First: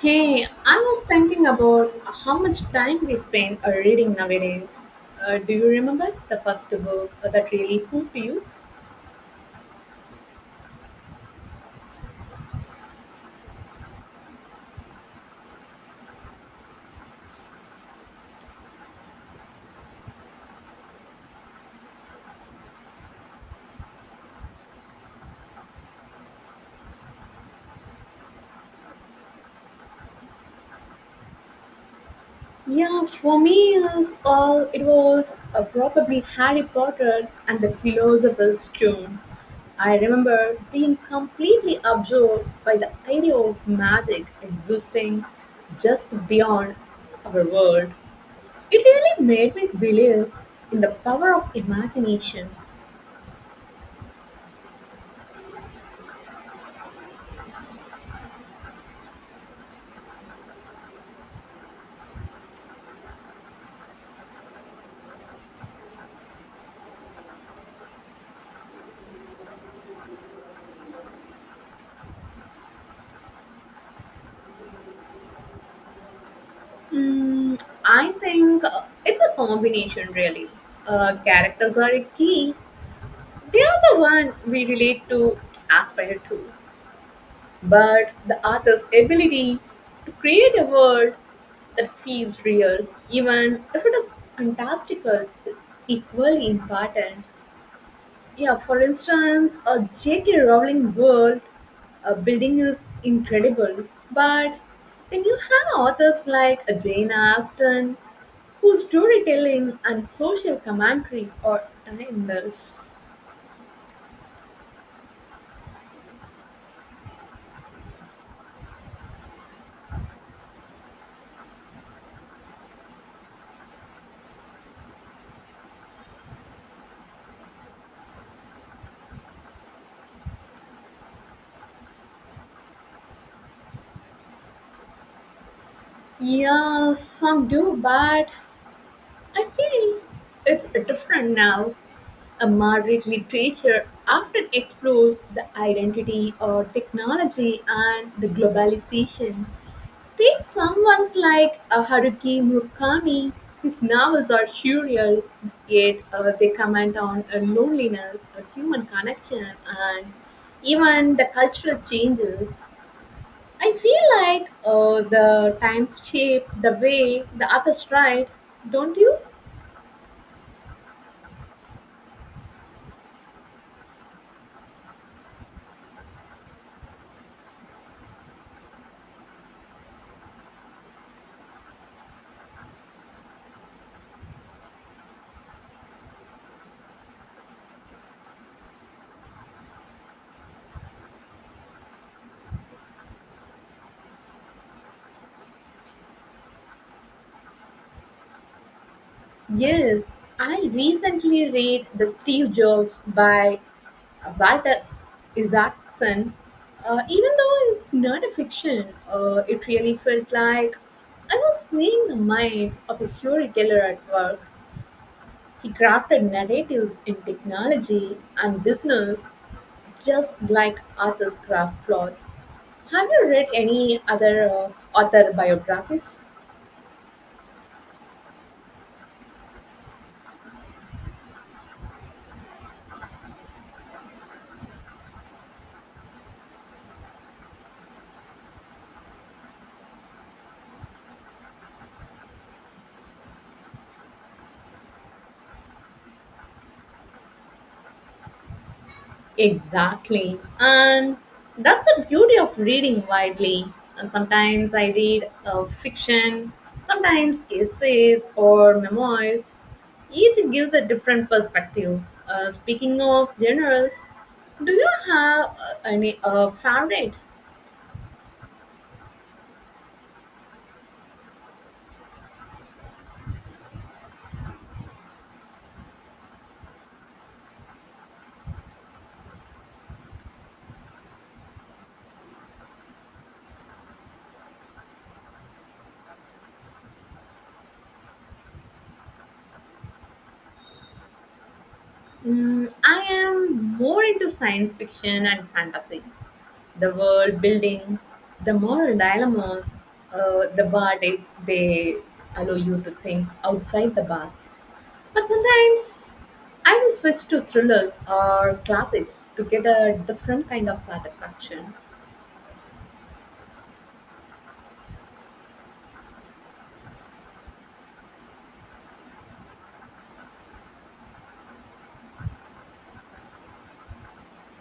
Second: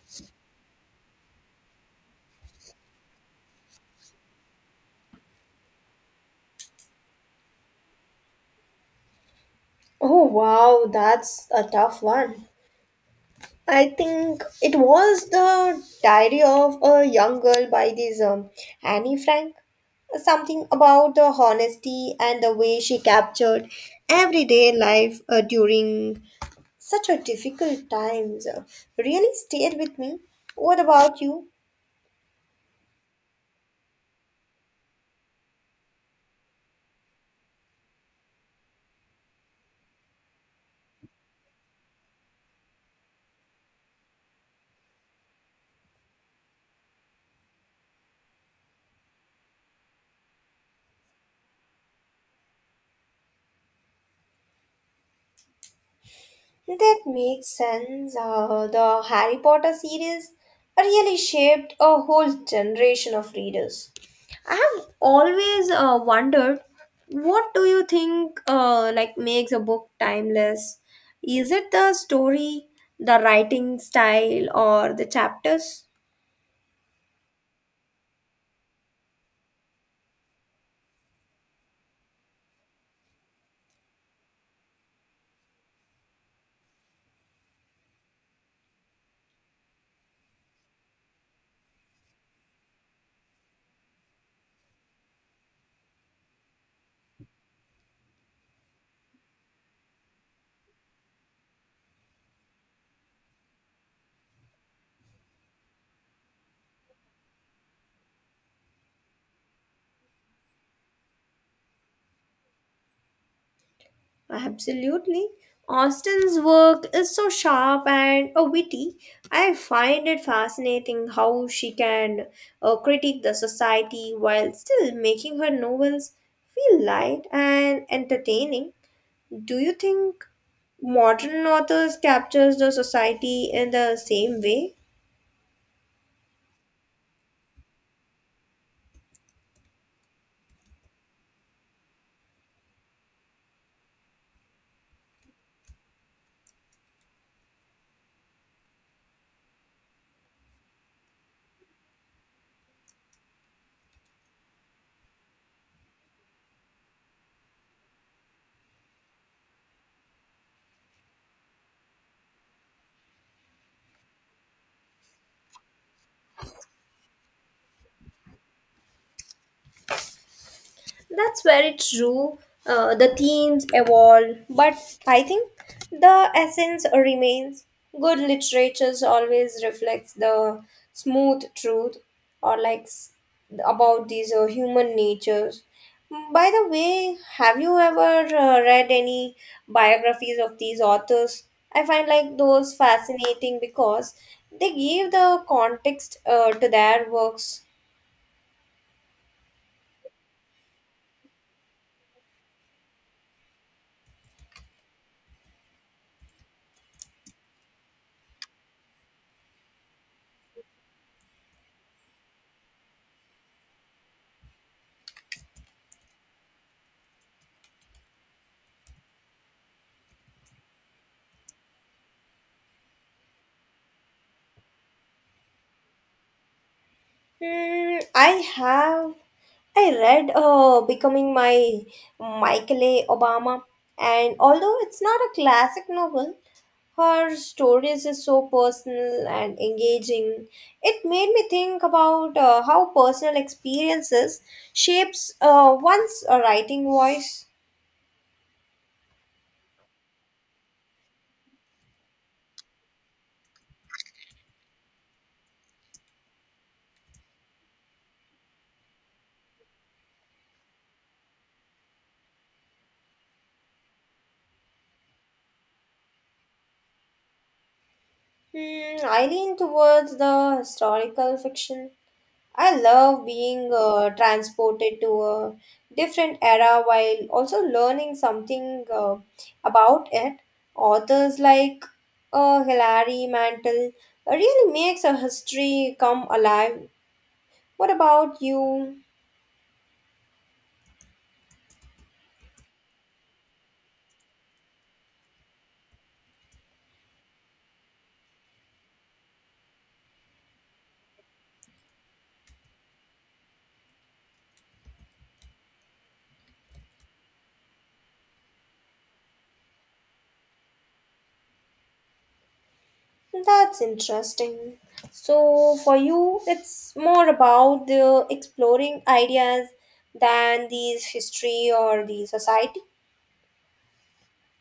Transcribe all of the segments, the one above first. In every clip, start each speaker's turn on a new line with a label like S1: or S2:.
S1: Hey, I was thinking about how much time we spend reading nowadays. Do you remember the first book that really hooked you?
S2: Oh wow, that's a tough one. I think it was the Diary of a Young Girl by this Annie Frank. Something about the honesty and the way she captured everyday life during such a difficult times really stayed with me. What about you?
S1: Yeah, for me, it was probably Harry Potter and the Philosopher's Stone. I remember being completely absorbed by the idea of magic existing just beyond our world. It really made me believe in the power of imagination.
S2: That makes sense. The Harry Potter series really shaped a whole generation of readers. I have always wondered, what do you think like makes a book timeless? Is it the story, the writing style or the chapters?
S1: Mm, I think it's a combination, really. Characters are a key. They are the one we relate to, aspire to. But the author's ability to create a world that feels real, even if it is fantastical, is equally important. Yeah, for instance, a J.K. Rowling world building is incredible, but then you have authors like Jane Austen whose storytelling and social commentary are timeless.
S2: Absolutely. Austin's work is so sharp and witty. I find it fascinating how she can critique the society while still making her novels feel light and entertaining. Do you think modern authors captures the society in the same way?
S1: Yeah, some do, but I think it's different now. A moderate literature often explores the identity or technology and the globalization. Take someone like Haruki Murakami. His novels are surreal, yet they comment on loneliness, human connection, and even the cultural changes. I feel like the times shape the way the others write, don't you?
S2: That's very true. The themes evolve, but I think the essence remains. Good literature always reflects the smooth truth or like about these human natures. By the way, have you ever read any biographies of these authors? I find like those fascinating because they give the context to their works.
S1: Yes, I recently read The Steve Jobs by Walter Isaacson. Even though it's not a fiction, it really felt like I was seeing the mind of a storyteller at work. He crafted narratives in technology and business just like Arthur's craft plots. Have you read any other author biographies?
S2: Hmm, I read Becoming My Michael A. Obama, and although it's not a classic novel, her stories is so personal and engaging. It made me think about how personal experiences shapes one's writing voice.
S1: Exactly. And that's the beauty of reading widely. And sometimes I read fiction, sometimes essays or memoirs. Each gives a different perspective. Speaking of genres, do you have any favorite?
S2: Hmm, I lean towards the historical fiction. I love being transported to a different era while also learning something about it. Authors like Hilary Mantel really makes a history come alive. What about you?
S1: Mm, I am more into science fiction and fantasy. The world building, the moral dilemmas, the what ifs, they allow you to think outside the box. But sometimes I will switch to thrillers or classics to get a different kind of satisfaction.
S2: That's interesting. So for you, it's more about the exploring ideas than these history or the society.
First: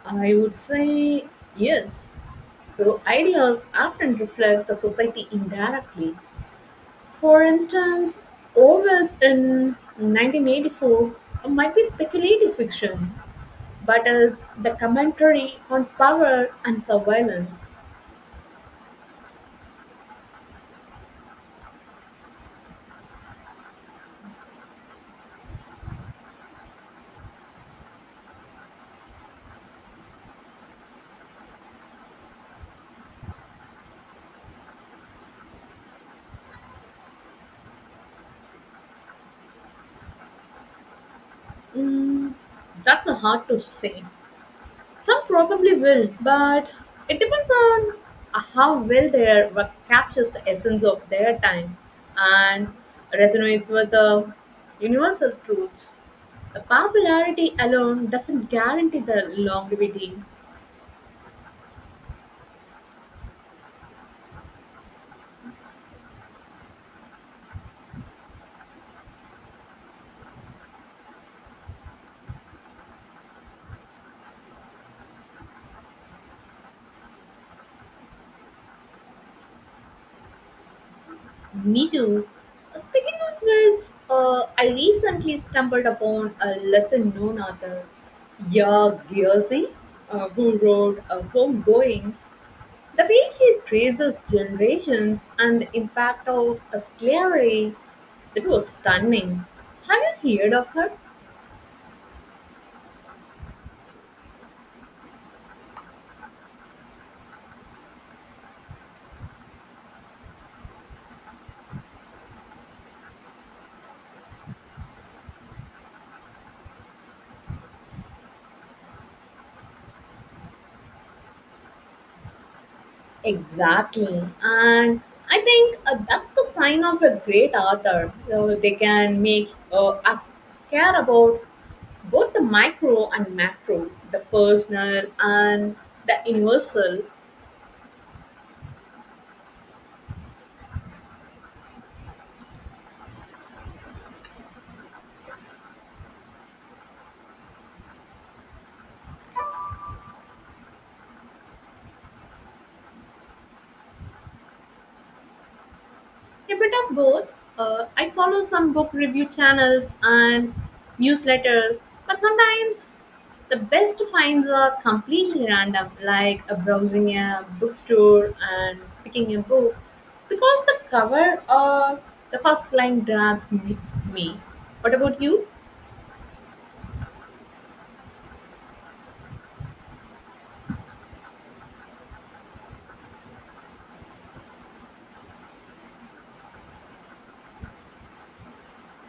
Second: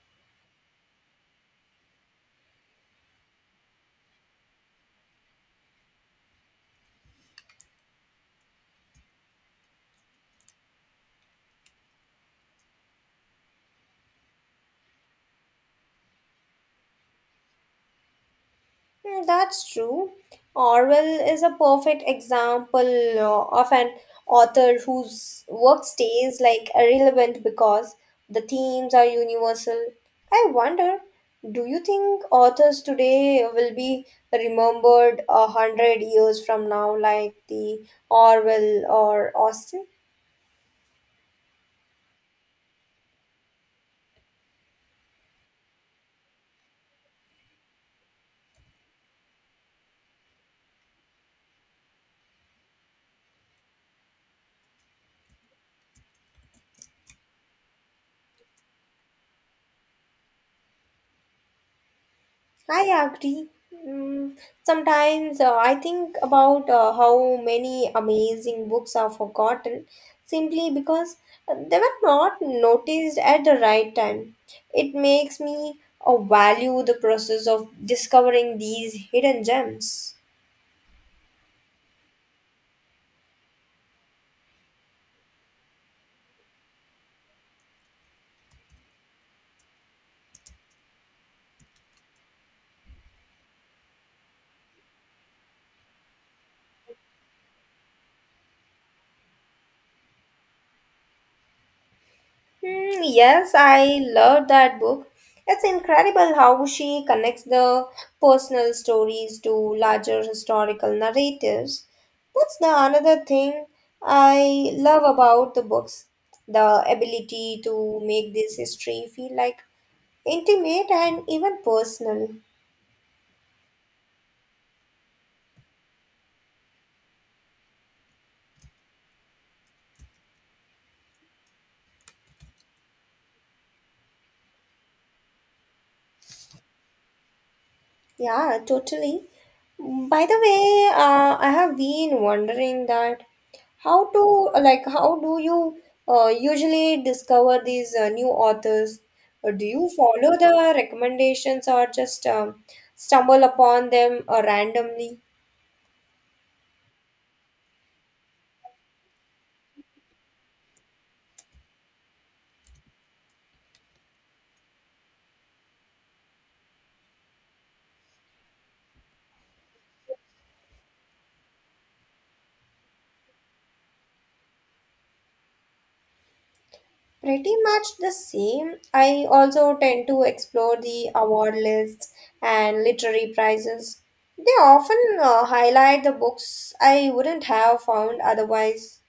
S1: I would say yes. So ideas often reflect the society indirectly. For instance, Orwell's in 1984 might be speculative fiction, but it's the commentary on power and surveillance.
S2: Mm, that's true. Orwell is a perfect example of an author whose work stays like irrelevant because the themes are universal. I wonder, do you think authors today will be remembered a hundred years from now, like the Orwell or Austen?
S1: Mm, that's a hard to say. Some probably will, but it depends on how well their work captures the essence of their time and resonates with the universal truths. The popularity alone doesn't guarantee the longevity.
S2: I agree. Mm, sometimes I think about how many amazing books are forgotten simply because they were not noticed at the right time. It makes me value the process of discovering these hidden gems.
S1: Me too. Speaking of which, I recently stumbled upon a lesser known author, Yaa Gyasi, who wrote Homegoing. The way she traces generations and the impact of a slavery, it was stunning. Have you heard of her?
S2: Hmm, yes, I love that book. It's incredible how she connects the personal stories to larger historical narratives. That's the another thing I love about the books, the ability to make this history feel like intimate and even personal.
S1: Exactly. And I think that's the sign of a great author. So they can make us care about both the micro and macro, the personal and the universal,
S2: Yeah, totally. By the way, I have been wondering that how to like how do you usually discover these new authors? Do you follow the recommendations or just stumble upon them randomly?
S1: a bit of both. I follow some book review channels and newsletters, but sometimes the best finds are completely random, like browsing a bookstore and picking a book because the cover or the first line grabs me. What about you?
S2: Pretty much the same. I also tend to explore the award lists and literary prizes. They often highlight the books I wouldn't have found otherwise.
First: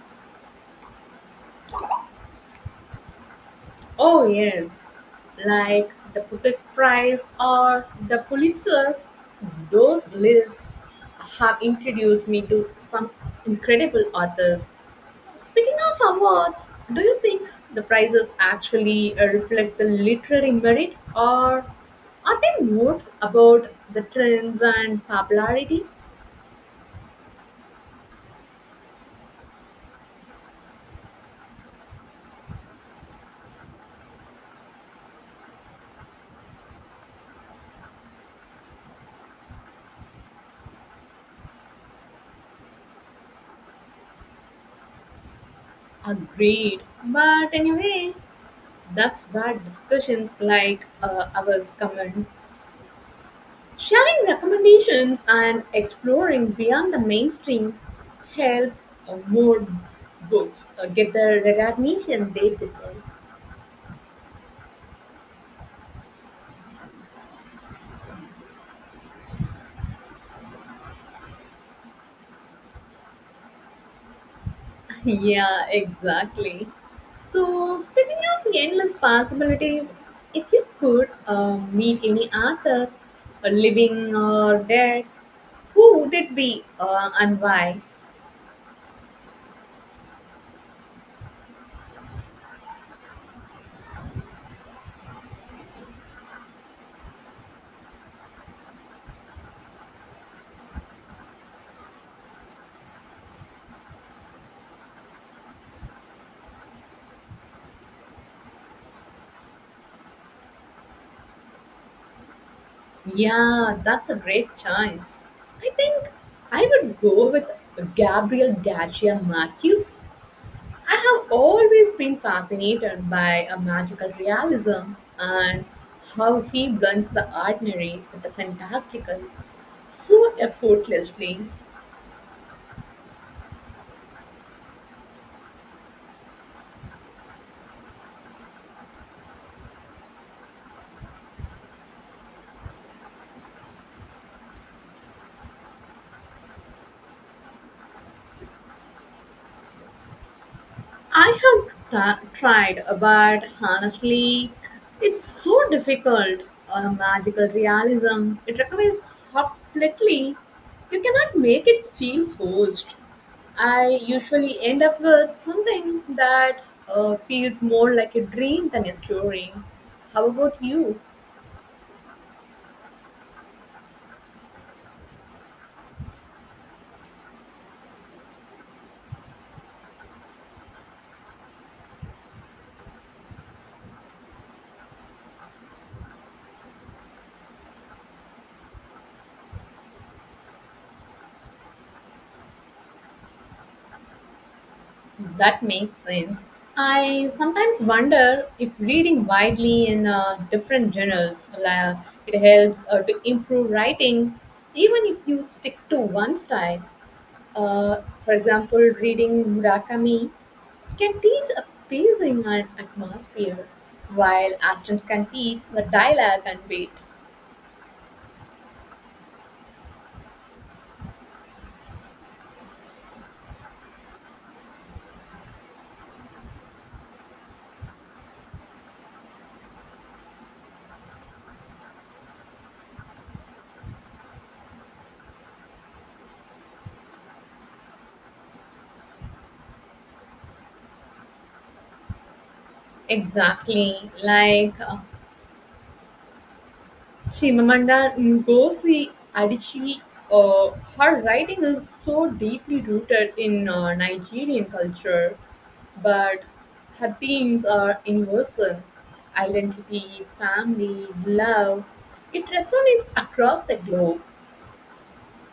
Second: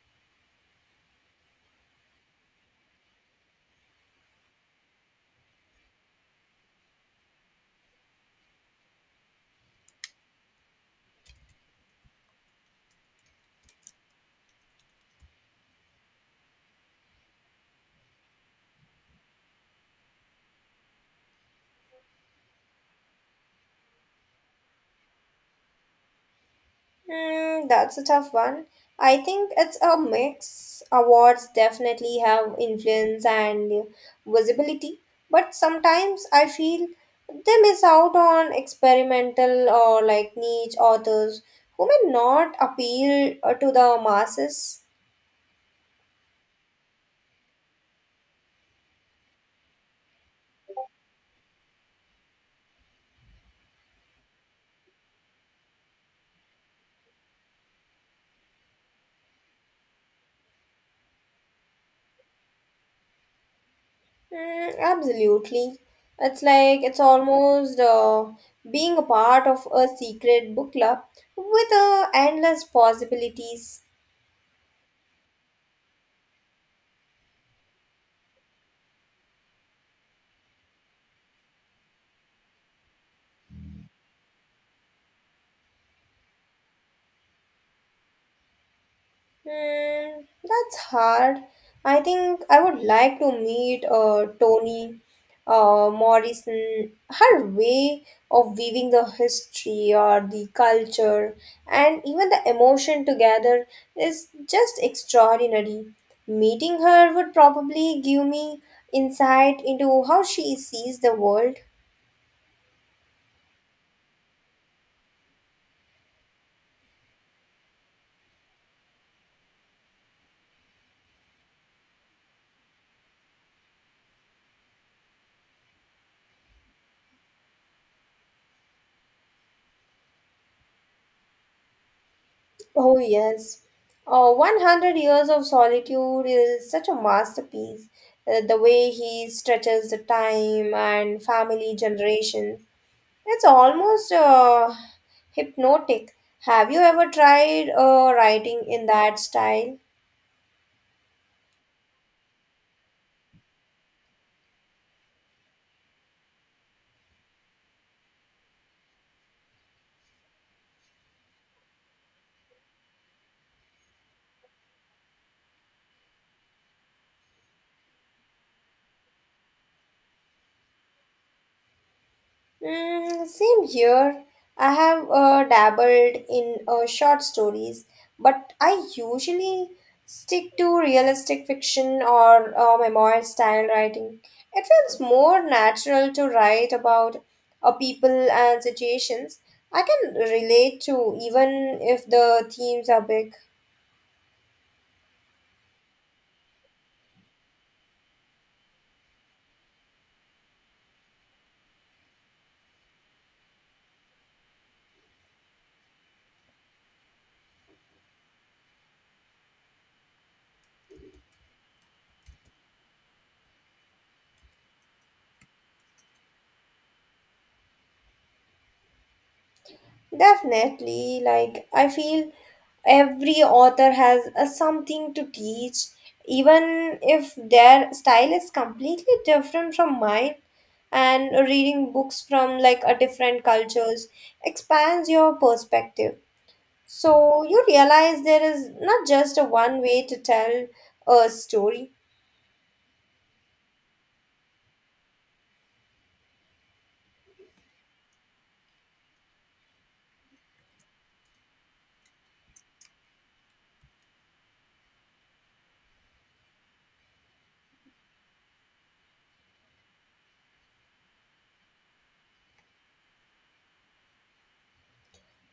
S1: Oh, yes, like the Putet Prize or the Pulitzer. Those lists have introduced me to some incredible authors. Speaking of awards, do you think the prizes actually reflect the literary merit or are they more about the trends and popularity?
S2: Hmm, that's a tough one. I think it's a mix. Awards definitely have influence and visibility, but sometimes I feel they miss out on experimental or like niche authors who may not appeal to the masses.
S1: Agreed. But anyway, that's where discussions like ours come in. Sharing recommendations and exploring beyond the mainstream helps more books get the recognition they deserve.
S2: Mm, absolutely. It's like it's almost being a part of a secret book club with endless possibilities.
S1: Yeah, exactly. So, speaking of endless possibilities, if you could meet any author, living or dead, who would it be and why?
S2: Hmm, that's hard. I think I would like to meet Toni Morrison. Her way of weaving the history or the culture and even the emotion together is just extraordinary. Meeting her would probably give me insight into how she sees the world.
S1: Yeah, that's a great choice. I think I would go with Gabriel Garcia Marquez. I have always been fascinated by a magical realism and how he blends the ordinary with the fantastical so effortlessly.
S2: Oh, yes. 100 Years of Solitude is such a masterpiece. The way he stretches the time and family generations, it's almost hypnotic. Have you ever tried writing in that style?
S1: Tried, but honestly, it's so difficult. A magical realism it requires subtlety. You cannot make it feel forced. I usually end up with something that feels more like a dream than a story. How about you?
S2: Mm, same here. I have dabbled in short stories, but I usually stick to realistic fiction or memoir style writing. It feels more natural to write about people and situations I can relate to, even if the themes are big.
S1: That makes sense. I sometimes wonder if reading widely in different genres like, it helps to improve writing, even if you stick to one style. For example, reading Murakami can teach a pacing and atmosphere, while Aston can teach the dialogue and beat.
S2: Definitely, like I feel every author has a something to teach, even if their style is completely different from mine. And reading books from like a different cultures expands your perspective. So you realize there is not just a one way to tell a story.
S1: Exactly. Like Chimamanda Ngozi Adichie, uh, her writing is so deeply rooted in Nigerian culture, but her themes are universal identity, family, love. It resonates across the globe.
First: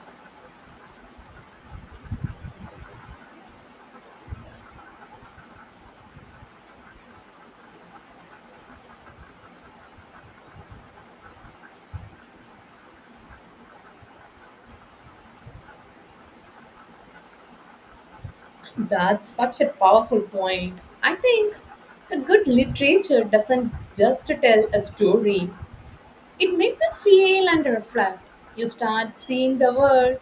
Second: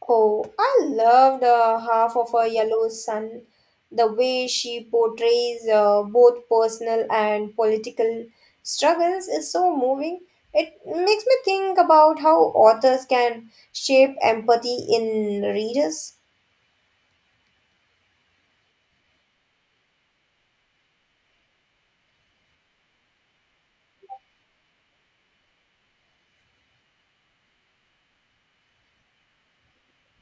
S2: Oh, I loved half of a yellow sun. The way she portrays both personal and political struggles is so moving. It makes me think about how authors can shape empathy in readers.
S1: That's such a powerful point. I think a good literature doesn't just tell a story, it makes you feel and reflect. You start seeing the world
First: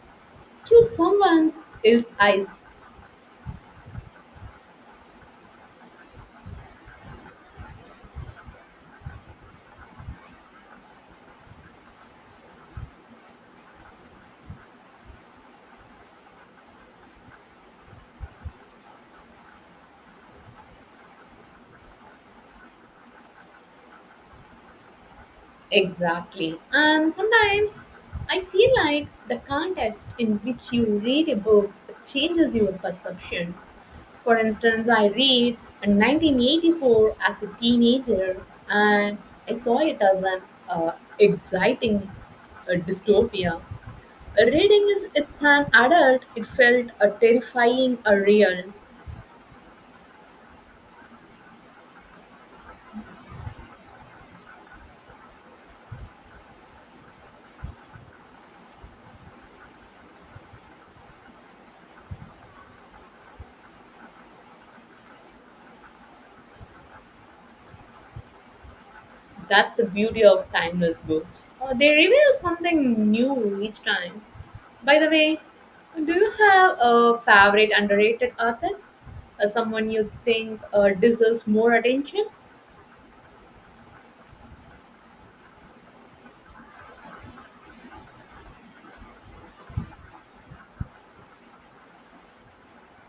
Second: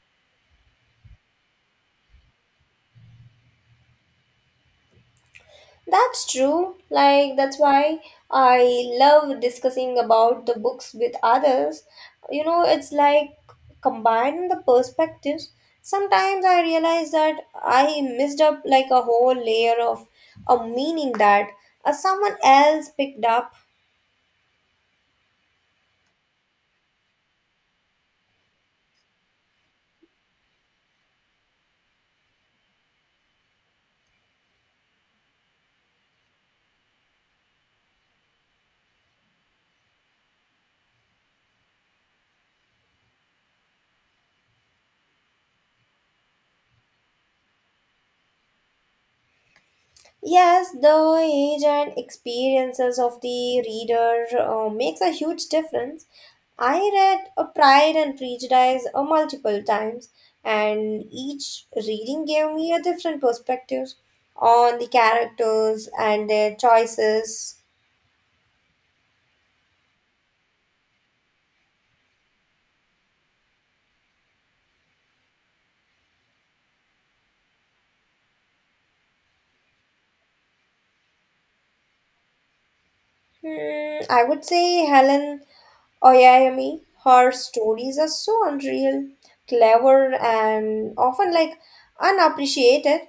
S1: through someone else's eyes.
S2: That's true. Like, that's why I love discussing about the books with others. You know, it's like combining the perspectives. Sometimes I realize that I missed up like a whole layer of a meaning that someone else picked up.
S1: Exactly. And sometimes I feel like the context in which you read a book changes your perception. For instance, I read a 1984 as a teenager and I saw it as an uh, exciting dystopia. Reading is it's an adult, it felt terrifying, a real.
S2: Yes, the age and experiences of the reader makes a huge difference. I read a Pride and Prejudice multiple times, and each reading gave me a different perspective on the characters and their choices.
S1: That's the beauty of timeless books. They reveal something new each time. By the way, do you have a favorite underrated author? Someone you think deserves more attention?
S2: Hmm, I would say Helen Oyayami, her stories are so unreal, clever, and often like unappreciated.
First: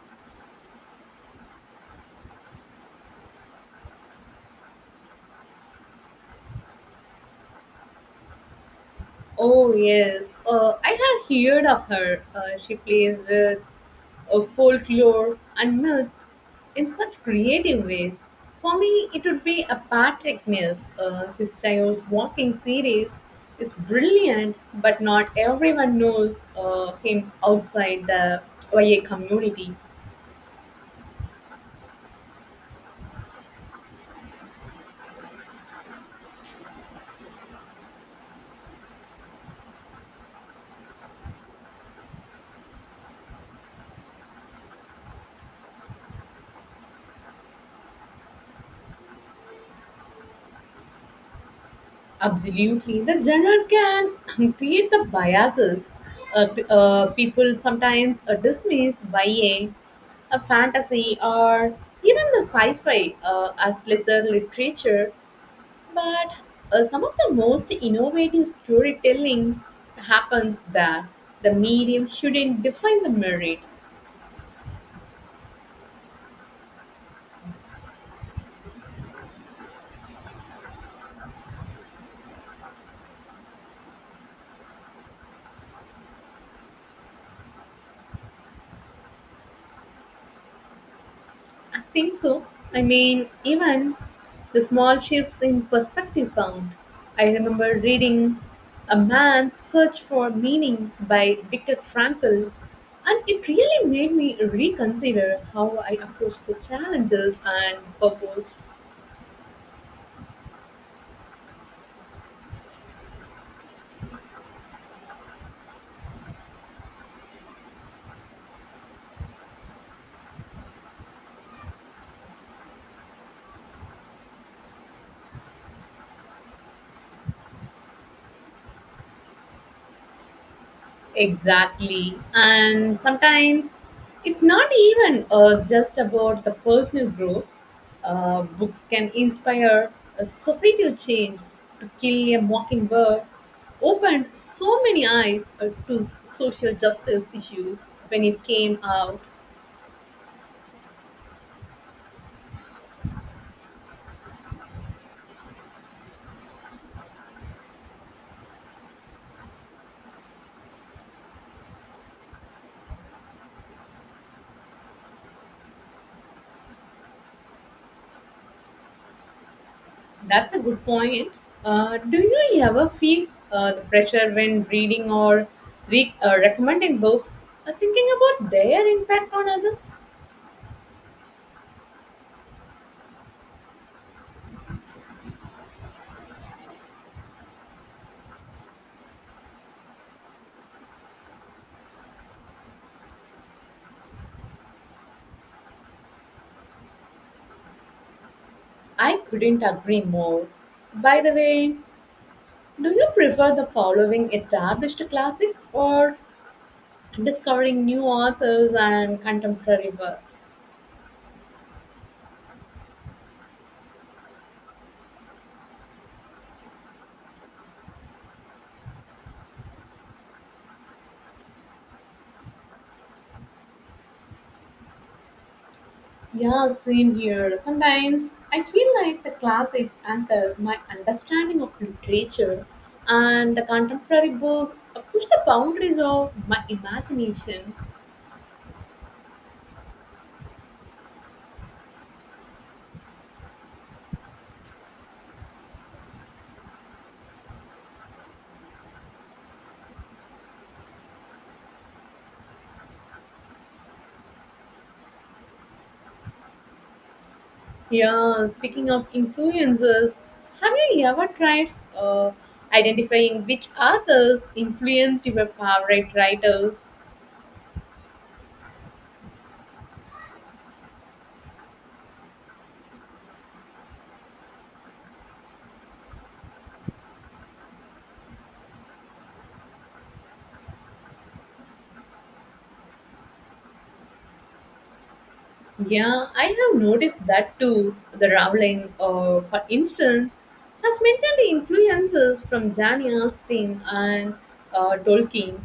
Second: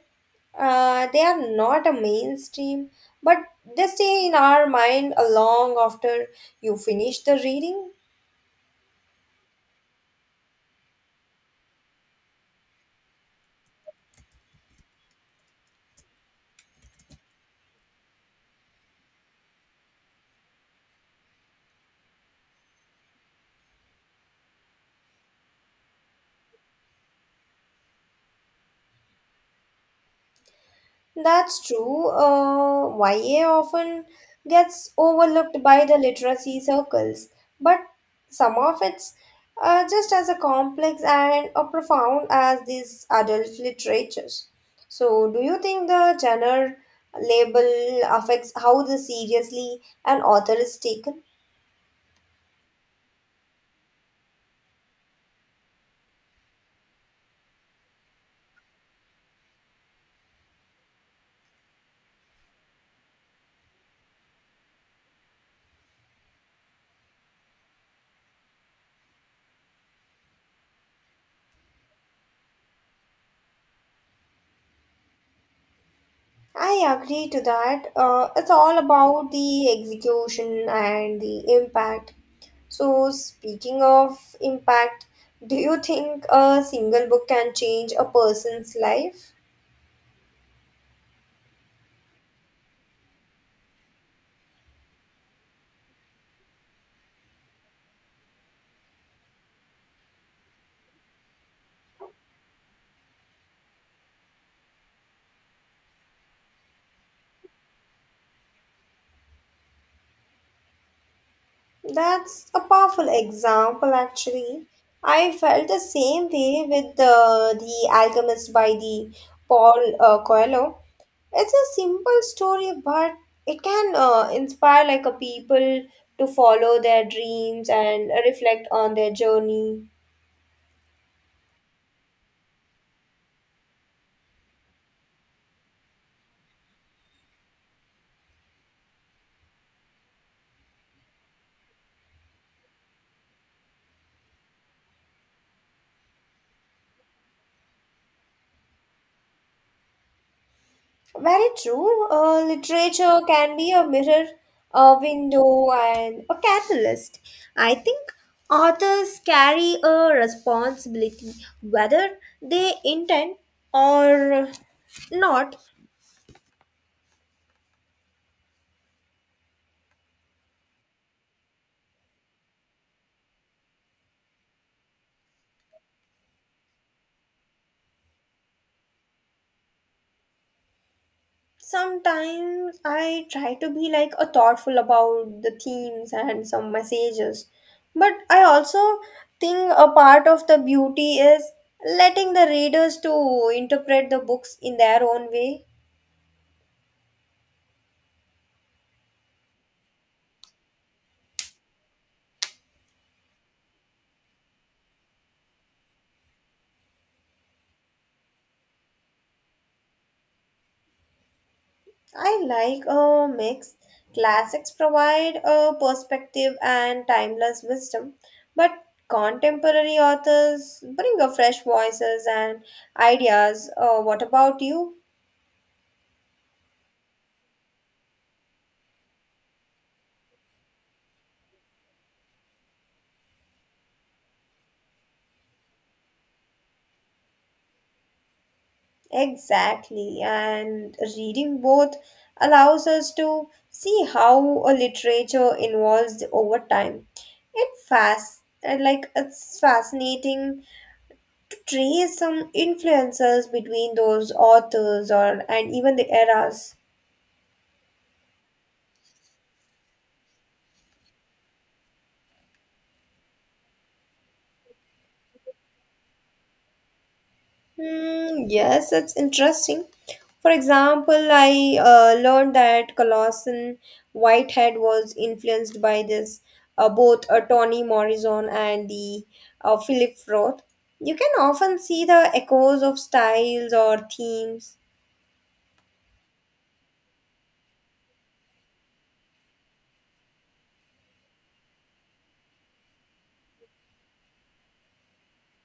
S2: They are not a mainstream, but they stay in our mind long after you finish the reading.
S1: Oh, yes. I have heard of her. She plays with folklore and myth in such creative ways. For me, it would be a Patrick Mills. His child walking series is brilliant, but not everyone knows him outside the YA community.
S2: That's true. YA often gets overlooked by the literacy circles, but some of it's just as a complex and a profound as these adult literatures. So, do you think the genre label affects how the seriously an author is taken?
S1: Absolutely, the genre can create the biases. People sometimes dismiss YA, a fantasy, or even the sci-fi as lesser literature. But some of the most innovative storytelling happens there. The medium shouldn't define the merit.
S2: I agree to that. It's all about the execution and the impact. So, speaking of impact, do you think a single book can change a person's life?
S1: I think so. I mean, even the small shifts in perspective count. I remember reading A Man's Search for Meaning by Viktor Frankl, and it really made me reconsider how I approach the challenges and purpose.
S2: That's a powerful example, actually. I felt the same way with The Alchemist by the Paul Coelho. It's a simple story, but it can inspire like a people to follow their dreams and reflect on their journey.
S1: Exactly. And sometimes it's not even just about the personal growth. Books can inspire a societal change. To Kill a Mockingbird opened so many eyes to social justice issues when it came out.
S2: Very true. Literature can be a mirror, a window, and a catalyst. I think authors carry a responsibility, whether they intend or not.
S1: That's a good point. Do you ever feel the pressure when reading or recommending books, thinking about their impact on others?
S2: Sometimes I try to be like a thoughtful about the themes and some messages. But I also think a part of the beauty is letting the readers to interpret the books in their own way.
S1: I couldn't agree more. By the way, do you prefer the following established classics or discovering new authors and contemporary works?
S2: I like a mix. Classics provide a perspective and timeless wisdom, but contemporary authors bring a fresh voices and ideas. What about you?
S1: Yeah, same here. Sometimes I feel like the classics anchor my understanding of literature, and the contemporary books push the boundaries of my imagination.
S2: Exactly, and reading both allows us to see how a literature evolves over time. It fast like It's fascinating to trace some influences between those authors or and even the eras.
S1: Yeah, speaking of influencers, have you ever tried uh, identifying which authors influenced your favorite writers?
S2: Hmm, yes, it's interesting. For example, I learned that Colossan Whitehead was influenced by this both Toni Morrison and the Philip Roth. You can often see the echoes of styles or themes.
S1: Yeah, I have noticed that too. The Rowling, for instance, has mentioned the influences from Jane Austen and Tolkien.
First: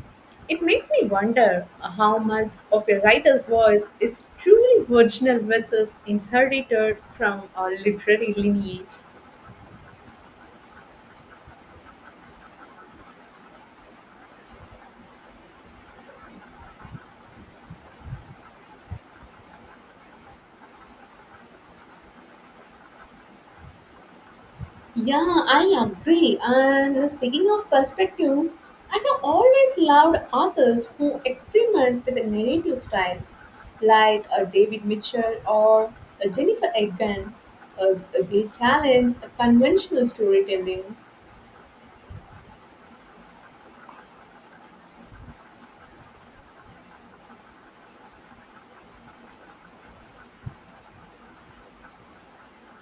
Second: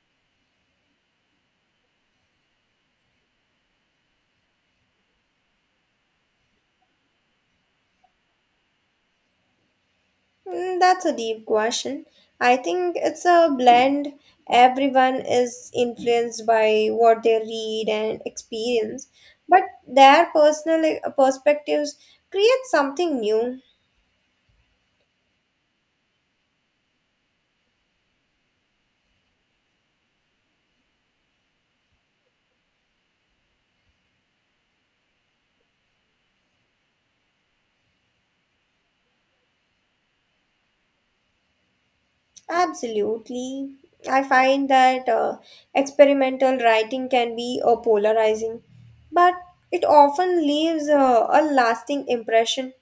S1: It makes me wonder how much of a writer's voice is truly original versus inherited from a literary lineage.
S2: Mm, that's a deep question. I think it's a blend. Everyone is influenced by what they read and experience, but their personal perspectives create something new.
S1: Yeah, I agree. And speaking of perspective, I have always loved authors who experiment with narrative styles, like David Mitchell or Jennifer Egan. They challenge the conventional storytelling.
S2: Absolutely. I find that experimental writing can be polarizing, but it often leaves a lasting impression.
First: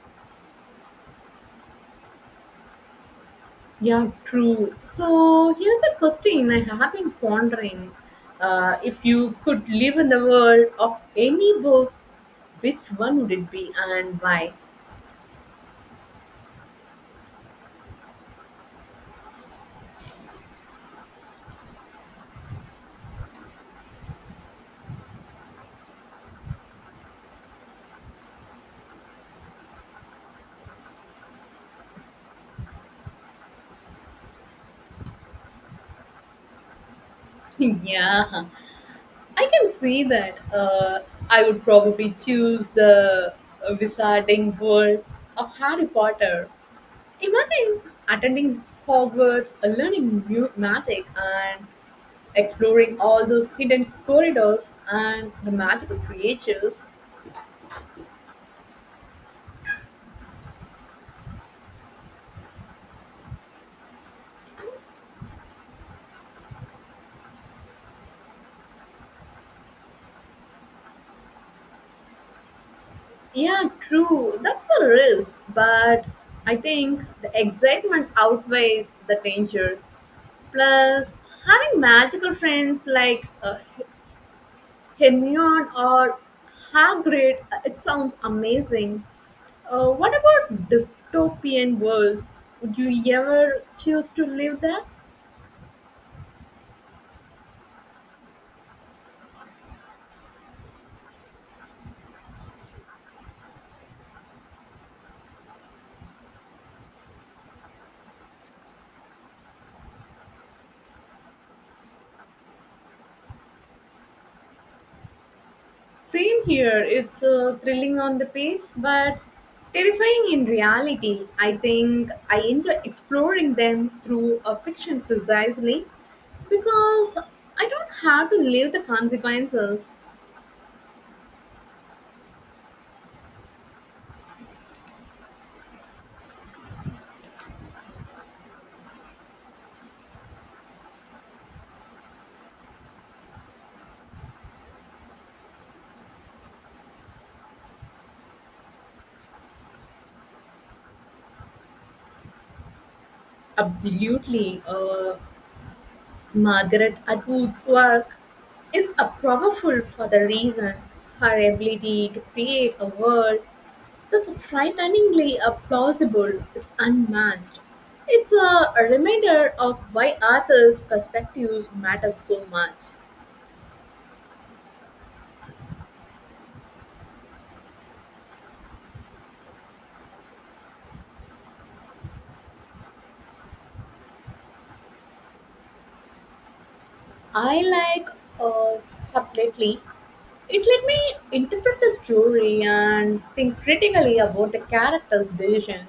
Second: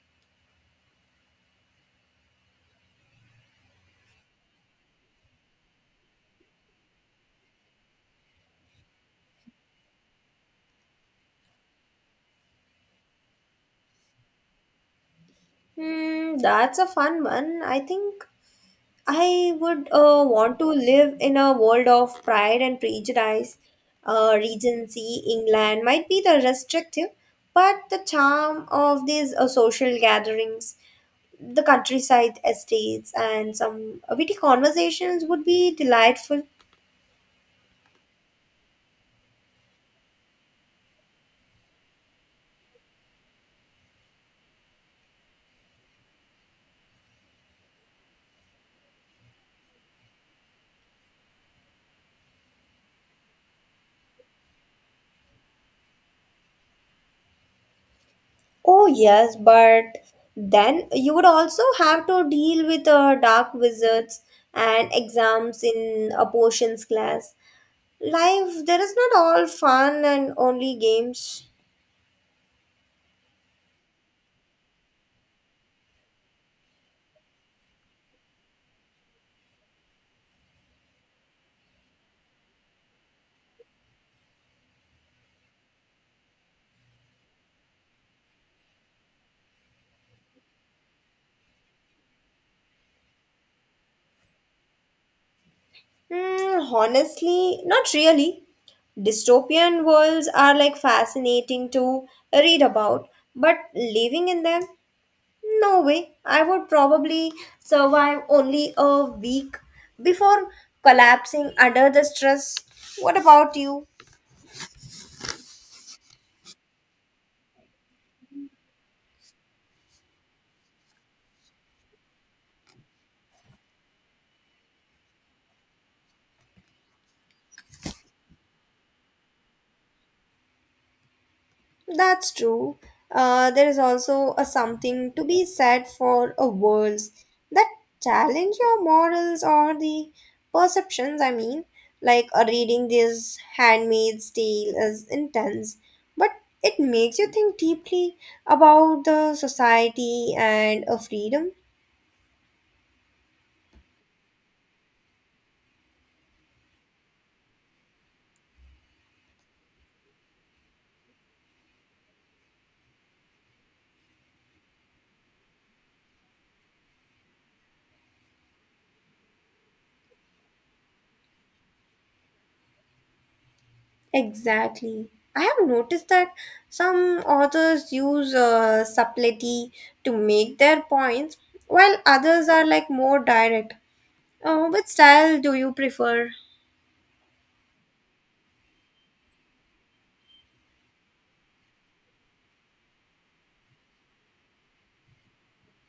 S1: Yeah, true. So here's a question I have been pondering. If you could live in the world of any book, which one would it be and why?
S2: Hmm, that's a fun one. I think I would want to live in a world of pride and prejudice. Regency, England might be the restrictive, but the charm of these social gatherings, the countryside estates, and some witty conversations would be delightful.
S1: Yeah, I can see that. I would probably choose the wizarding world of Harry Potter. Imagine attending Hogwarts, learning magic, and exploring all those hidden corridors and the magical creatures.
S2: Oh, yes, but then you would also have to deal with dark wizards and exams in a potions class. Life, there is not all fun and only games.
S1: Yeah, true. That's the risk, but I think the excitement outweighs the danger. Plus, having magical friends like Hermione or Hagrid, it sounds amazing. What about dystopian worlds? Would you ever choose to live there?
S2: Hmm, honestly, not really. Dystopian worlds are like fascinating to read about, but living in them, no way. I would probably survive only a week before collapsing under the stress. What about you?
S1: Same here. It's thrilling on the page, but terrifying in reality. I think I enjoy exploring them through a fiction precisely because I don't have to live the consequences.
S2: That's true. There is also a something to be said for a worlds that challenge your morals or the perceptions. I mean, like reading this Handmaid's Tale is intense, but it makes you think deeply about the society and a freedom.
S1: Absolutely. Margaret Atwood's work is a powerful for the reason her ability to create a world that's frighteningly plausible is unmatched. It's a reminder of why authors' perspectives matter so much.
S2: Exactly. I have noticed that some authors use subtlety to make their points, while others are like more direct. Oh, which style do you prefer?
S1: I like subtly. It let me interpret the story and think critically about the character's decisions.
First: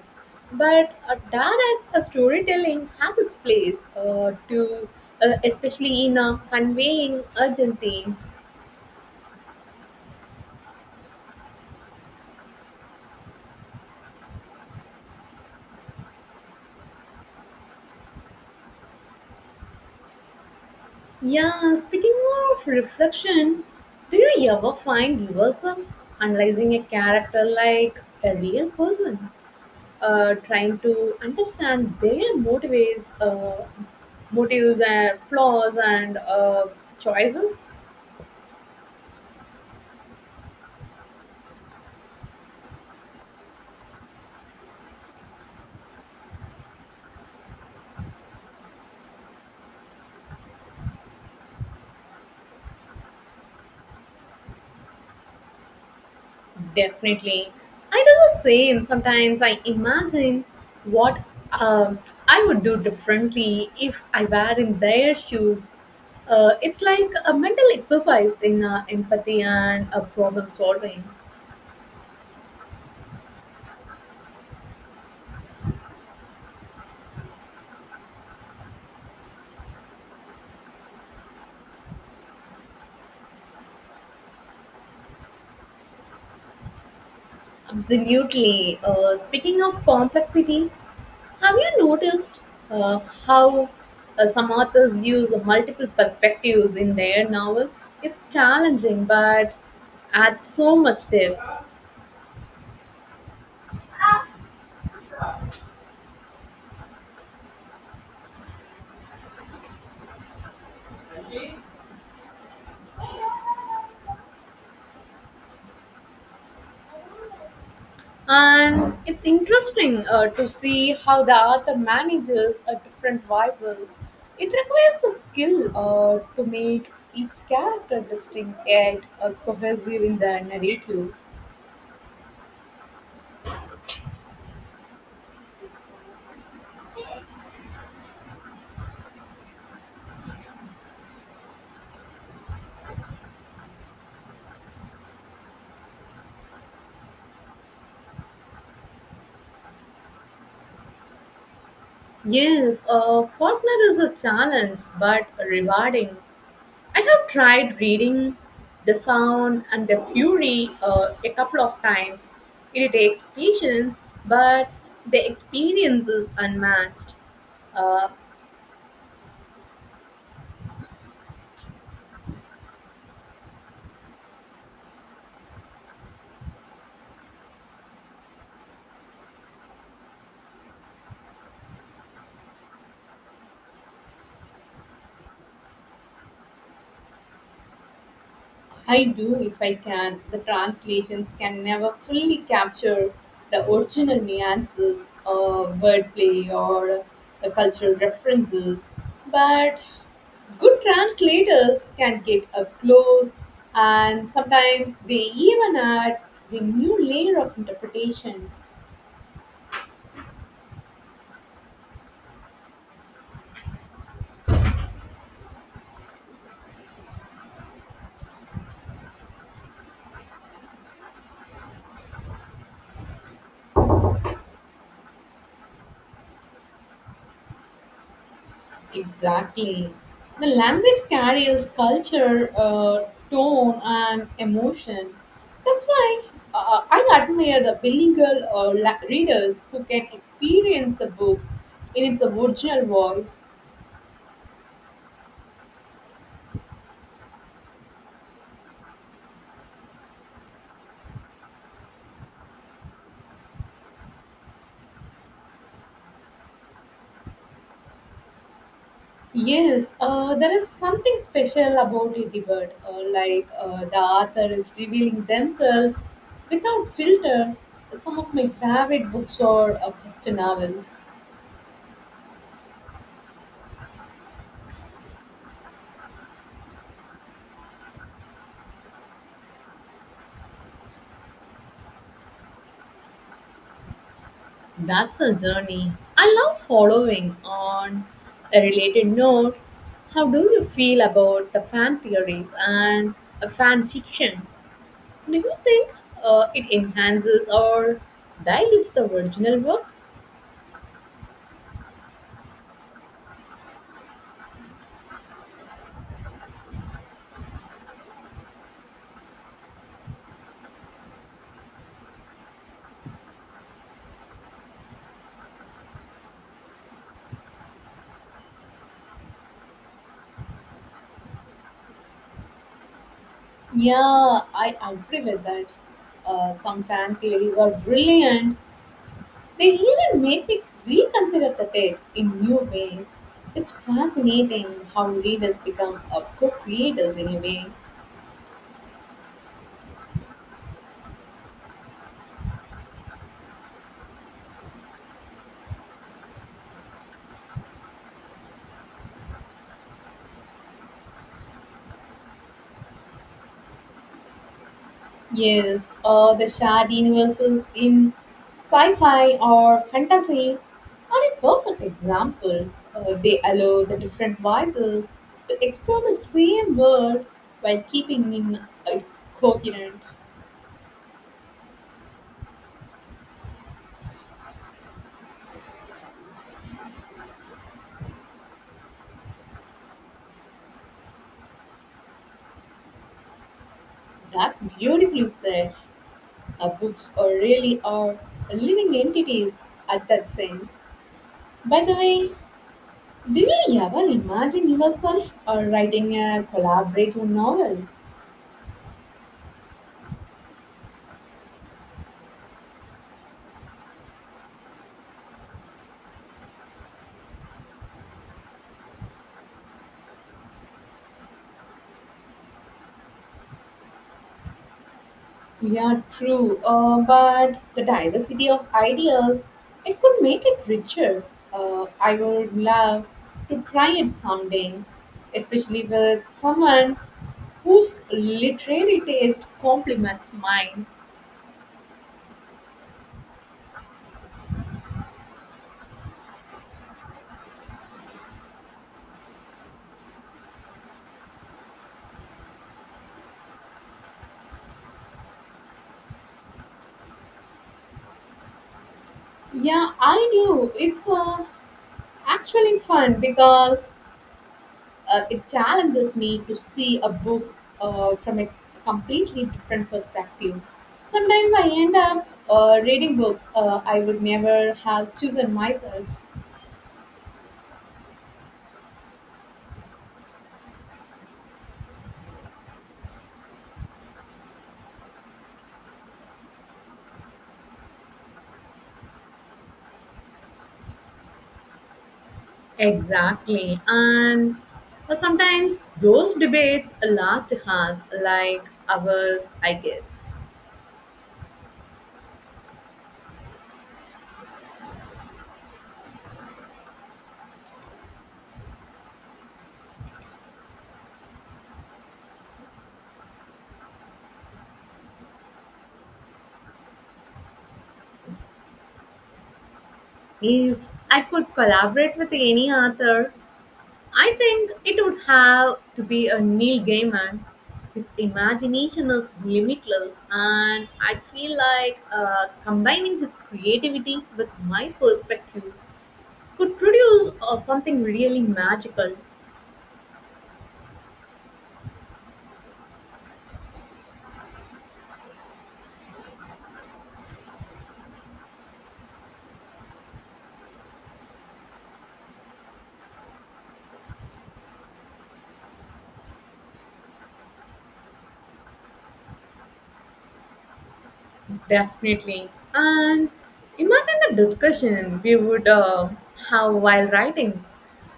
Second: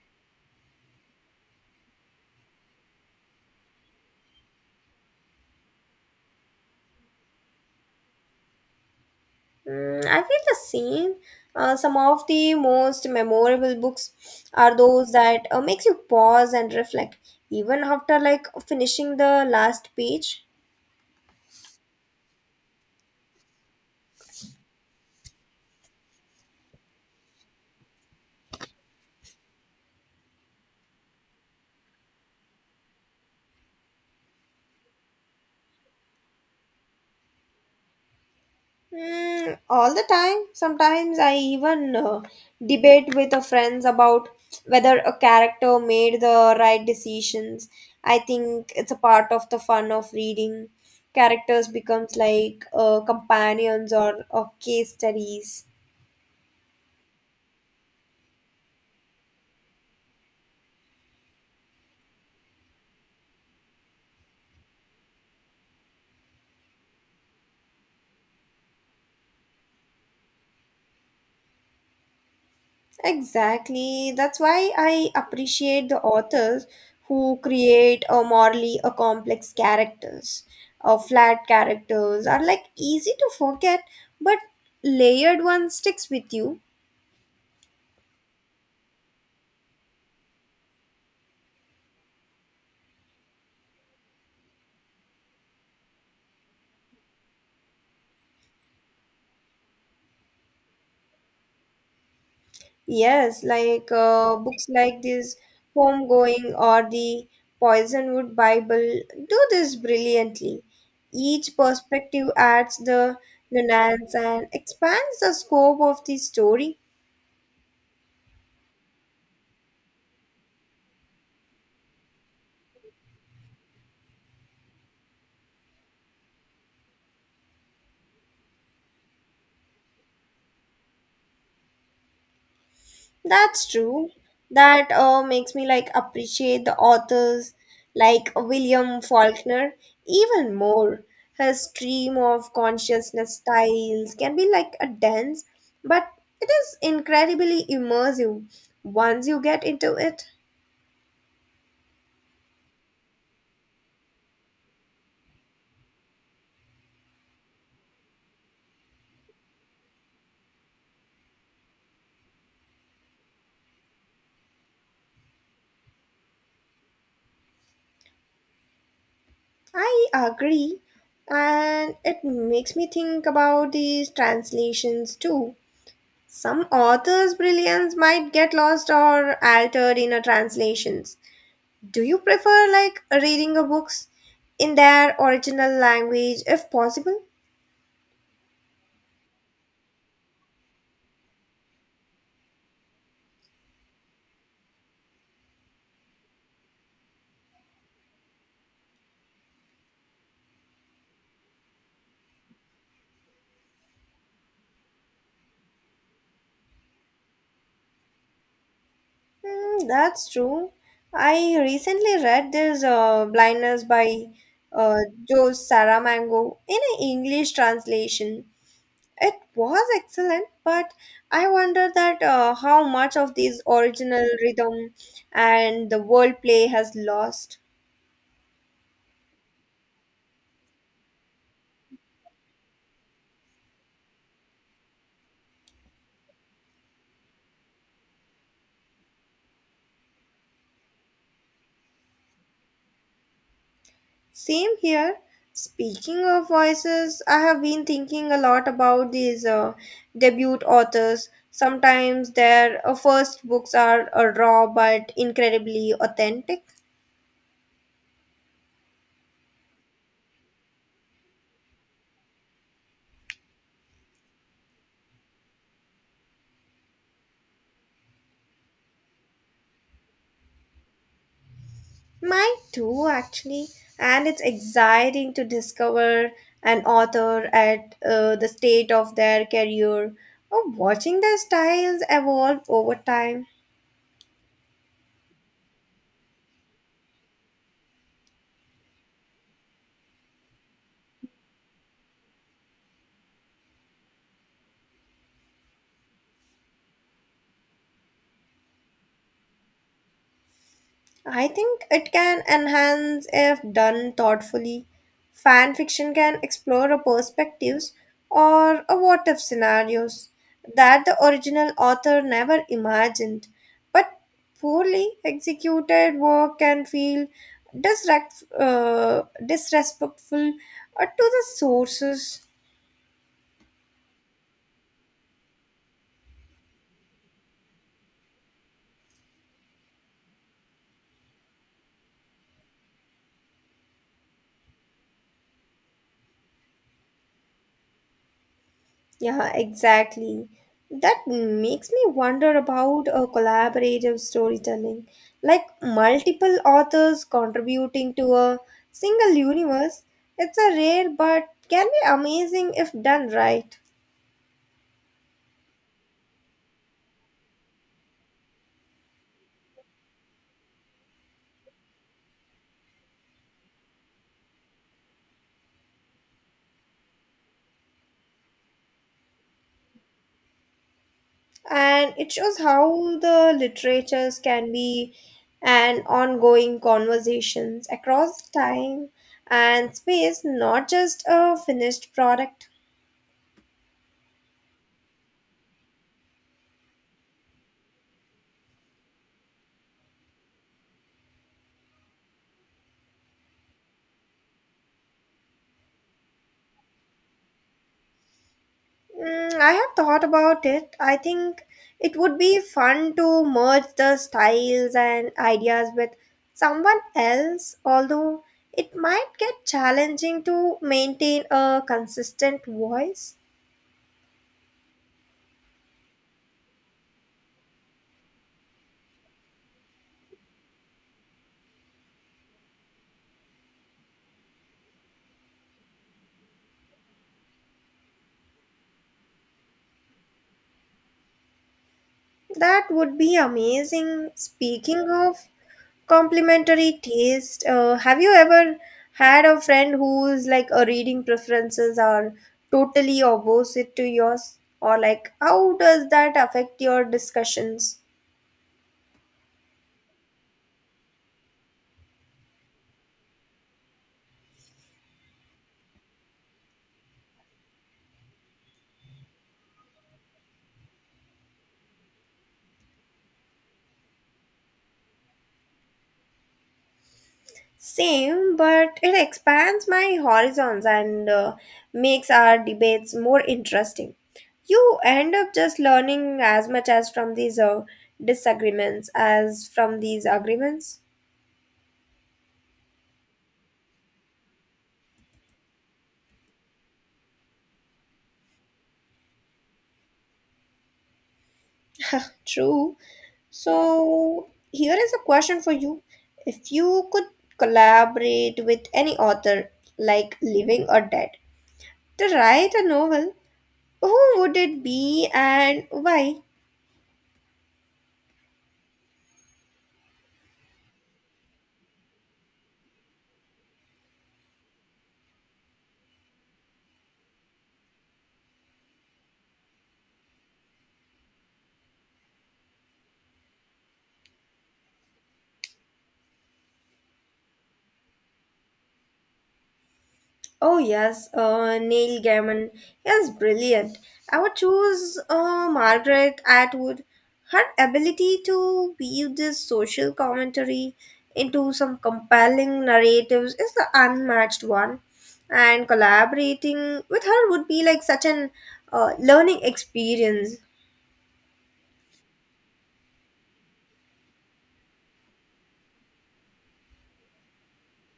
S1: But a direct a storytelling has its place, to especially in conveying urgent themes.
S2: Mm, I feel the same. Some of the most memorable books are those that makes you pause and reflect, even after like finishing the last page.
S1: Yeah, speaking of reflection, do you ever find yourself analyzing a character like a real person? Trying to understand their motives and flaws and choices?
S2: Mm, all the time. Sometimes I even debate with a friends about whether a character made the right decisions. I think it's a part of the fun of reading. Characters becomes like companions or case studies.
S1: Definitely. I do the same. Sometimes I imagine what um, I would do differently if I were in their shoes. It's like a mental exercise in empathy and problem solving.
S2: Exactly. That's why I appreciate the authors who create a morally a complex characters. Flat characters are like easy to forget, but layered one sticks with you.
S1: Absolutely. Speaking of complexity, have you noticed uh, how some authors use multiple perspectives in their novels? It's challenging, but adds so much depth.
S2: Yes, like books like this, Homegoing or the Poisonwood Bible do this brilliantly. Each perspective adds the nuance and expands the scope of the story.
S1: And it's interesting to see how the author manages different voices. It requires the skill to make each character distinct yet cohesive in the narrative.
S2: That's true. That makes me like appreciate the authors like William Faulkner even more. His stream of consciousness styles can be like a dense, but it is incredibly immersive once you get into it.
S1: Yes, Faulkner is a challenge, but rewarding. I have tried reading The Sound and the Fury a couple of times. It takes patience, but the experience is unmatched. Uh,
S2: I agree, and it makes me think about these translations too. Some authors' brilliance might get lost or altered in a translation. Do you prefer like reading a books in their original language if possible?
S1: I do if I can. The translations can never fully capture the original nuances of wordplay or the cultural references, but good translators can get up close and sometimes they even add the new layer of interpretation.
S2: Mm, that's true. I recently read this Blindness by uh, Joe Saramango in an English translation. It was excellent, but I wonder that how much of this original rhythm and the wordplay has lost.
S1: Exactly. The language carries culture, tone, and emotion. That's why I admire the bilingual readers who can experience the book in its original voice.
S2: Same here. Speaking of voices, I have been thinking a lot about these debut authors. Sometimes their first books are raw but incredibly authentic.
S1: Yes, there is something special about a debate, the author is revealing themselves without filter. Some of my favorite books are first novels.
S2: Mine too, actually. And it's exciting to discover an author at the state of their career or watching their styles evolve over time.
S1: That's a journey. I love following on a related note. How do you feel about the fan theories and fan fiction? Do you think it enhances or dilutes the original work?
S2: I think it can enhance if done thoughtfully. Fan fiction can explore a perspectives or a what if scenarios that the original author never imagined. But poorly executed work can feel disrespectful to the sources.
S1: Yeah, I agree with that. Some fan theories are brilliant. They even make me reconsider the text in new ways. It's fascinating how readers become a good creators in a way.
S2: Yeah, exactly. That makes me wonder about a collaborative storytelling, like multiple authors contributing to a single universe. It's a rare but can be amazing if done right.
S1: Yes, the shared universes in sci-fi or fantasy are a perfect example. They allow the different voices to explore the same world while keeping in uh, coherent.
S2: And it shows how the literatures can be an ongoing conversations across time and space, not just a finished product.
S1: That's beautifully said. Books are really are living entities at that sense. By the way, do you ever imagine yourself writing a collaborative novel?
S2: Mm, I have thought about it. I think it would be fun to merge the styles and ideas with someone else, although it might get challenging to maintain a consistent voice.
S1: Yeah, true. But the diversity of ideas, it could make it richer. I would love to try it someday, especially with someone whose literary taste complements mine.
S2: That would be amazing. Speaking of complementary taste, have you ever had a friend whose like a reading preferences are totally opposite to yours? Or like how does that affect your discussions?
S1: Yeah, I knew. It's actually fun because it challenges me to see a book from a completely different perspective. Sometimes I end up reading books I would never have chosen myself.
S2: Same, but it expands my horizons and makes our debates more interesting. You end up just learning as much as from these disagreements as from these agreements.
S1: Exactly. And sometimes those debates last us like hours, I guess.
S2: True. So, here is a question for you. If you could collaborate with any author, like living or dead, to write a novel, who would it be and why?
S1: If I could collaborate with any author, I think it would have to be a Neil Gaiman. His imagination is limitless, and I feel like combining his creativity with my perspective could produce something really magical.
S2: Oh yes, Neil Gaiman. Yes, brilliant. I would choose Margaret Atwood. Her ability to weave this social commentary into some compelling narratives is the unmatched one. And collaborating with her would be like such an learning experience.
S1: Definitely. And imagine the discussion we would have while writing,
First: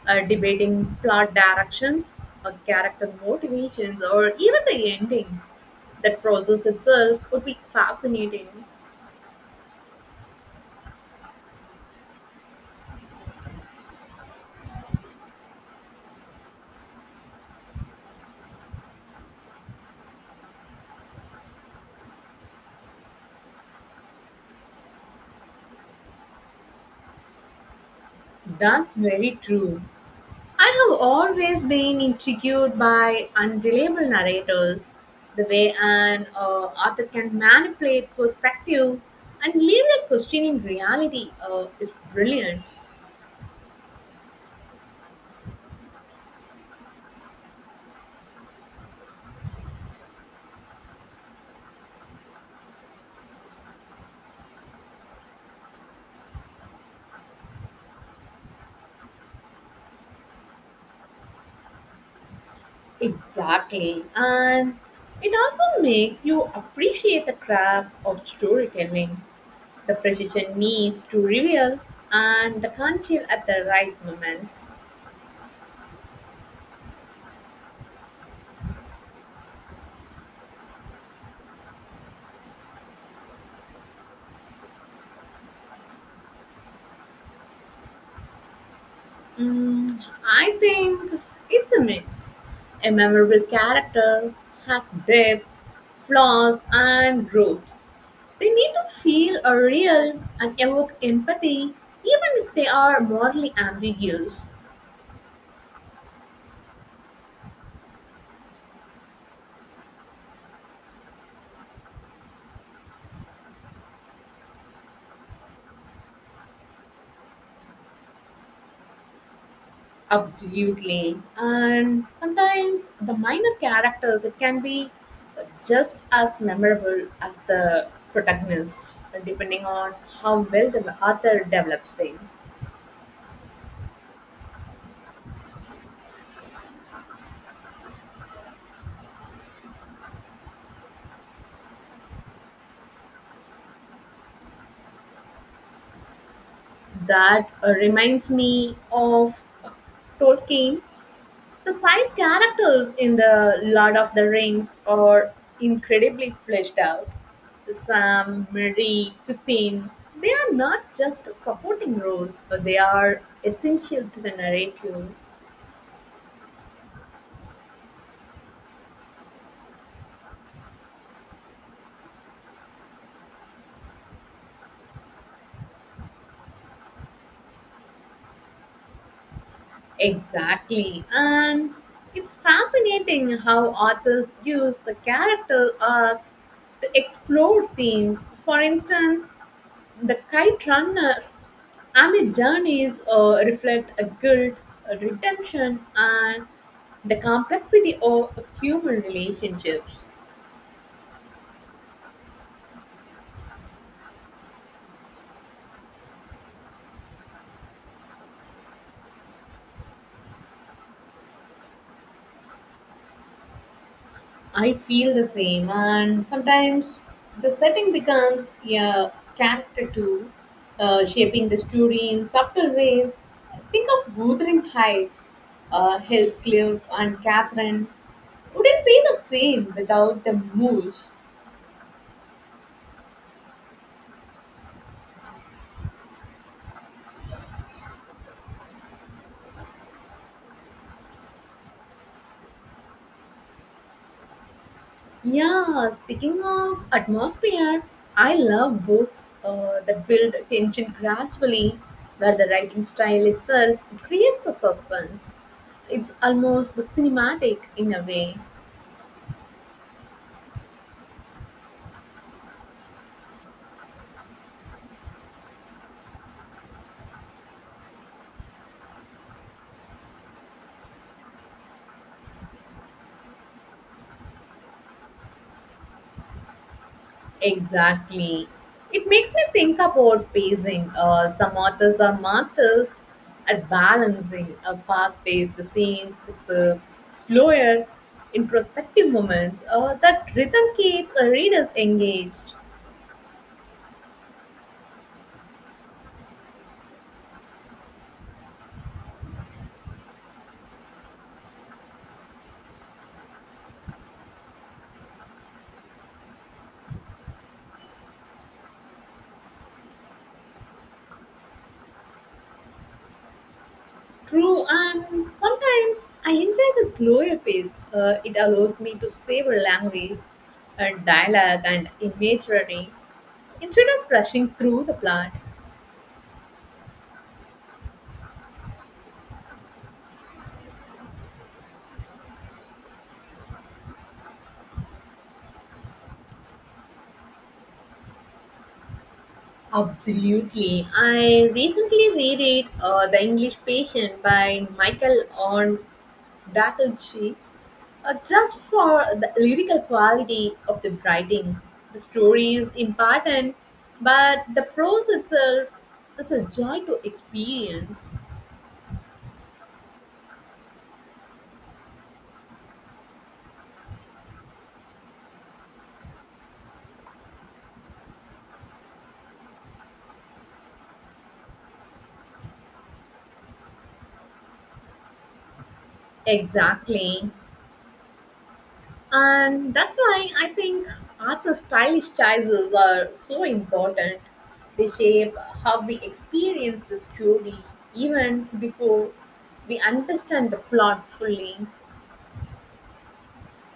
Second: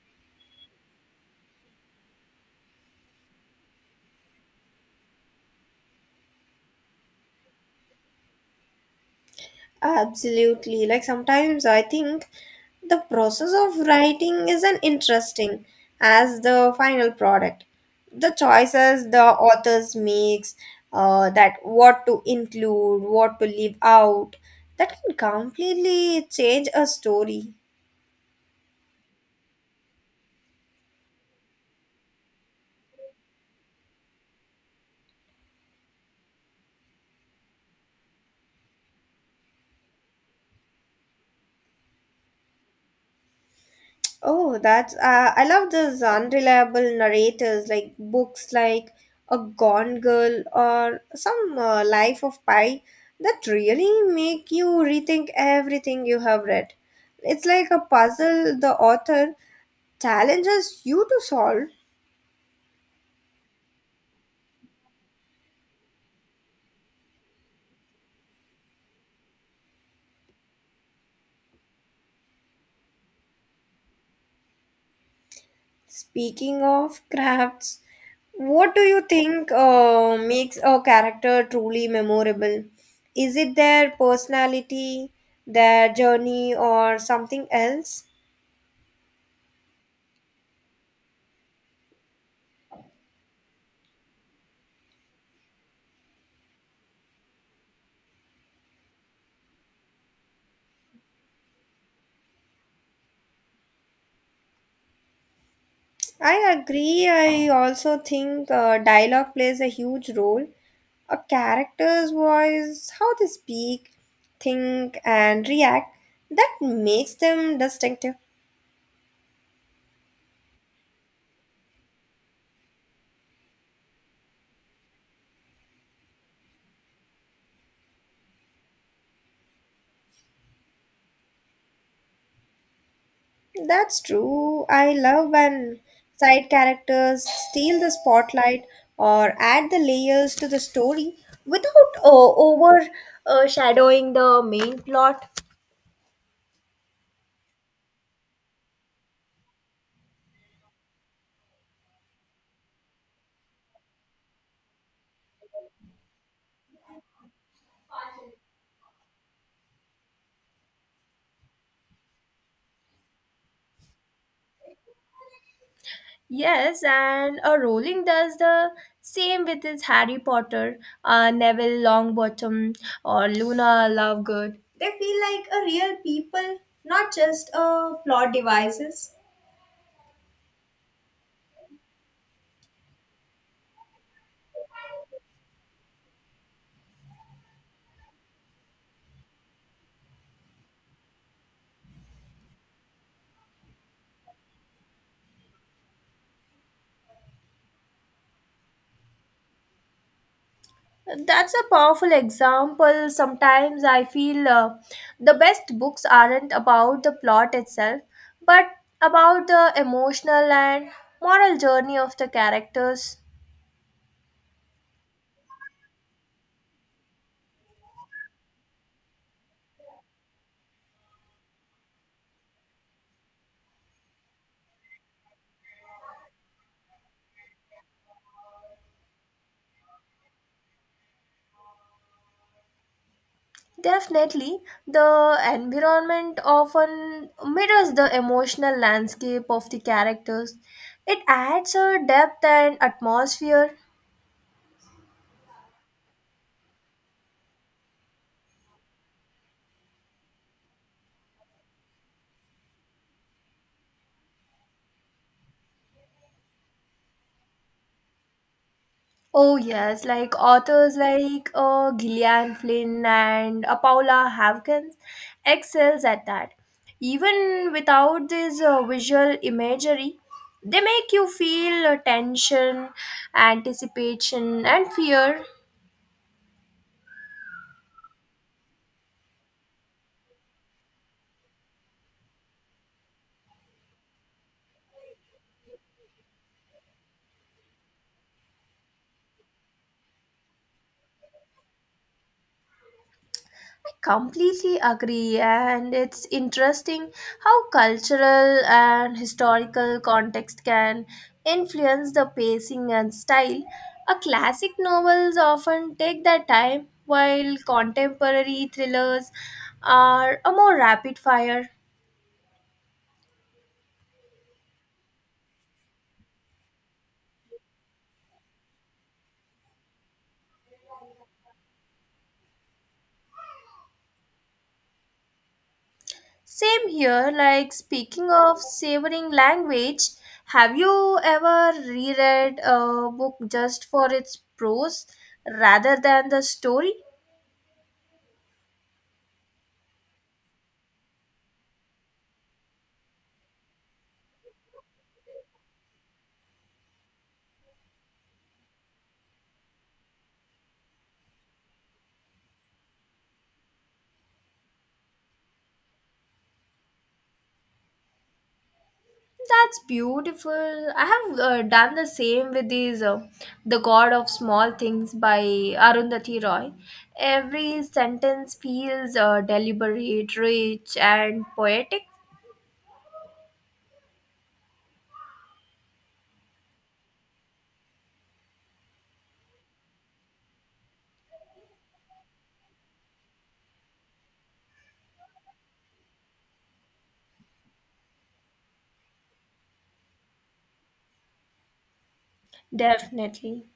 S1: debating plot directions, or character motivations, or even the ending. That process itself would be fascinating.
S2: Absolutely. Like sometimes I think the process of writing is an interesting as the final product. The choices the authors makes, that what to include, what to leave out, that can completely change a story.
S1: That's very true. I have always been intrigued by unreliable narrators, the way an author can manipulate perspective and leave you questioning reality is brilliant.
S2: Oh, that's I love those unreliable narrators like books like A Gone Girl or some Life of Pi that really make you rethink everything you have read. It's like a puzzle the author challenges you to solve.
S1: Exactly. And it also makes you appreciate the craft of storytelling, the precision needs to reveal, and the conceal at the right moments.
S2: Speaking of crafts, what do you think makes a character truly memorable? Is it their personality, their journey, or something else?
S1: Mm, I think it's a mix. A memorable character has depth, flaws, and growth. They need to feel a real and evoke empathy, even if they are morally ambiguous.
S2: I agree. I also think dialogue plays a huge role. A character's voice, how they speak, think, and react, that makes them distinctive.
S1: Absolutely. And sometimes the minor characters, it can be just as memorable as the protagonist, depending on how well the author develops them.
S2: That's true. I love when side characters steal the spotlight or add the layers to the story without overshadowing the main plot.
S1: That reminds me of Tolkien. The side characters in the Lord of the Rings are incredibly fleshed out. Sam, Marie, Pippin, they are not just supporting roles, but they are essential to the narrative.
S2: Yes, and Rowling does the same with his Harry Potter, Neville Longbottom, or Luna Lovegood. They feel like a real people, not just plot devices.
S1: Exactly. And it's fascinating how authors use the character arcs to explore themes. For instance, the kite runner Amit journeys reflect a guilt, a redemption, and the complexity of human relationships.
S2: That's a powerful example. Sometimes I feel the best books aren't about the plot itself, but about the emotional and moral journey of the characters.
S1: I feel the same, and sometimes the setting becomes a character too, shaping the story in subtle ways. Think of Wuthering Heights, Heathcliff, and Catherine wouldn't be the same without the moose.
S2: Definitely, the environment often mirrors the emotional landscape of the characters. It adds a depth and atmosphere.
S1: Yeah, speaking of atmosphere, I love books that build tension gradually, where the writing style itself creates the suspense. It's almost the cinematic in a way.
S2: Oh yes, like authors like Gillian Flynn and Paula Hawkins excels at that. Even without this visual imagery, they make you feel tension, anticipation, and fear.
S1: Exactly. It makes me think about pacing. Some authors are masters at balancing a fast-paced scenes with the slower, introspective moments. That rhythm keeps readers engaged.
S2: I completely agree, and it's interesting how cultural and historical context can influence the pacing and style. A classic novels often take their time, while contemporary thrillers are a more rapid fire.
S1: True, and sometimes I enjoy the slower pace. It allows me to savor language and dialogue and imagery instead of rushing through the plot.
S2: Same here, like speaking of savoring language, have you ever reread a book just for its prose rather than the story?
S1: Absolutely. I recently reread The English Patient by Michael on Dattlechi just for the lyrical quality of the writing. The story is important, but the prose itself is a joy to experience.
S2: That's beautiful. I have done the same with these The God of Small Things by Arundhati Roy. Every sentence feels deliberate, rich, and poetic.
S1: Exactly. And that's why I think Arthur's stylish choices are so important. They shape how we experience the story even before we understand the plot fully.
S2: Definitely.